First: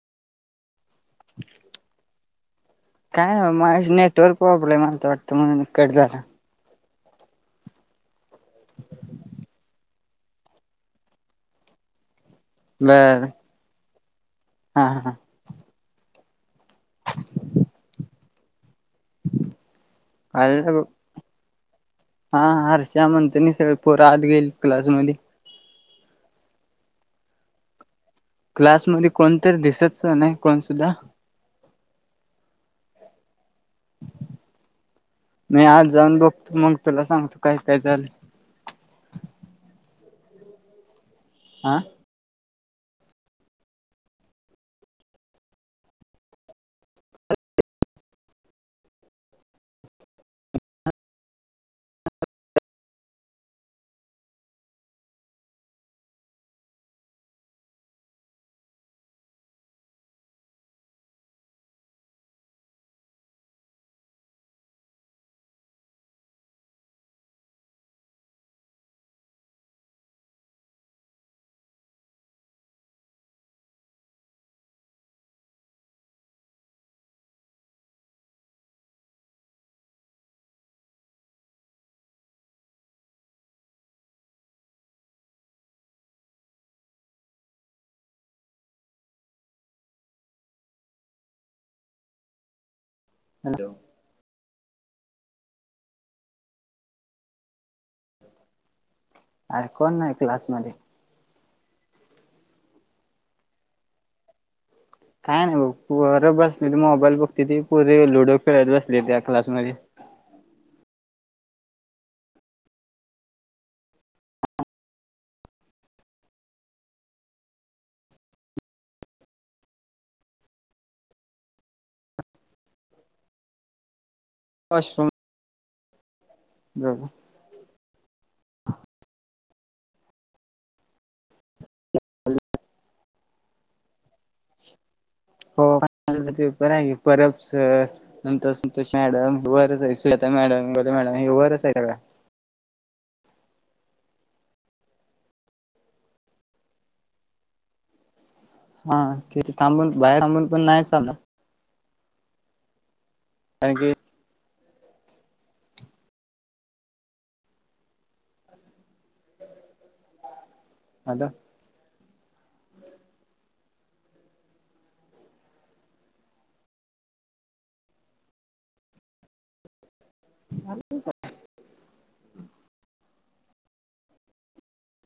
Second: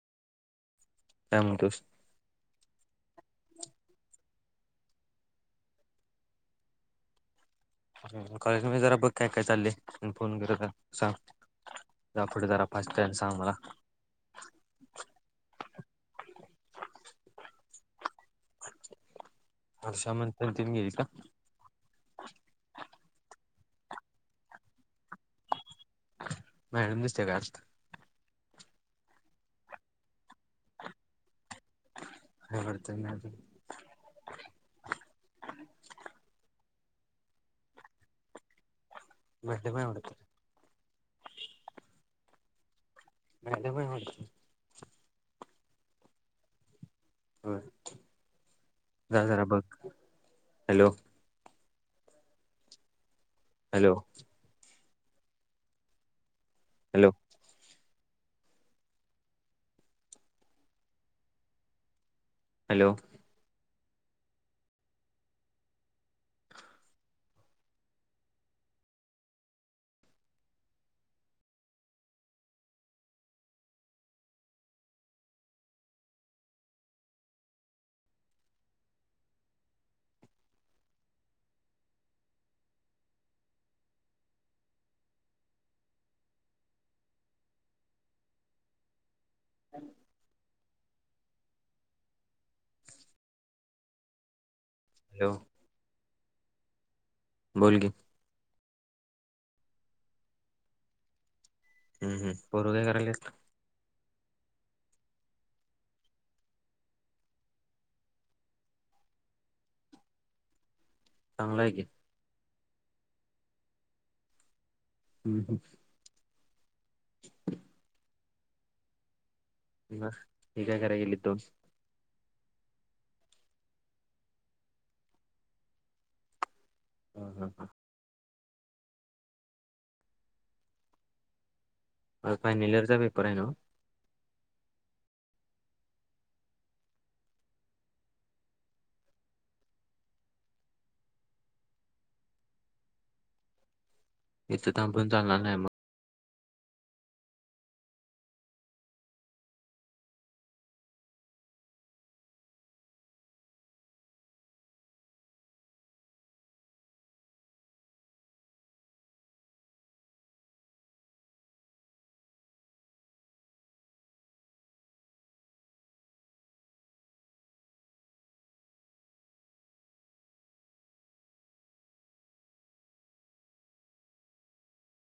कायं म्हणतोस कायं नां मायां नेटवर्क प्रॉब्लेम आल्यां वाटंत म्हणूंन कंट झालां कॉलेज म जरां बघं कायं कायं चालंय फोन करं सांग जां पुढे जरां वाटलं बर सांभाळा हा हा [unintelligible] अश्या मंत्री मी हांय कां हां हां हर्षा म्हणतं नाहीं सगळें पोरं आंत गेलती क्लासमध्यें मॅडम दिसतेय कां आंत क्लासमध्यें कोणतरी दिसतंच नाहीं कोणं सुद्धां हा [inaudible] [unintelligible] मी आंत जाऊंन बघतो मंग तुलां सांगतो कायं कायं झालं [inaudible] [unintelligible] आं मॅडम हो हो जां जरां बघं हॅलो [unintelligible] [unintelligible] हॅलो हॅलो हॅलो [unintelligible] हं हॅलो हॅलो बोलं की अरे कोणं नाही क्लास मध्यें हम्मं हम्मं पोरं कायं कारत्यांत कायं नाहीं बघं पोरं बसलेली मोबाईल बघतेती पोरं लुडो खेळांत बसले त्यां क्लासमध्यें चांगलं आहे की हम्मं हम्मं [unintelligible] बरं ती कायं करायली [unintelligible] हो हं हां हां फांयनल इयरचां पेपर आहे न्हवं हो फायनल इयंर पेपर आहे की परतं नंतर Santosh madam [unintelligible] Sujata madam Gole madam हे वरच आहे का काय इथं थबून चालणार नाहीमग. हा तेच थांबून बाहेर थांबून पण नाही चालणार. [unintelligible] आलं. [unintelligible]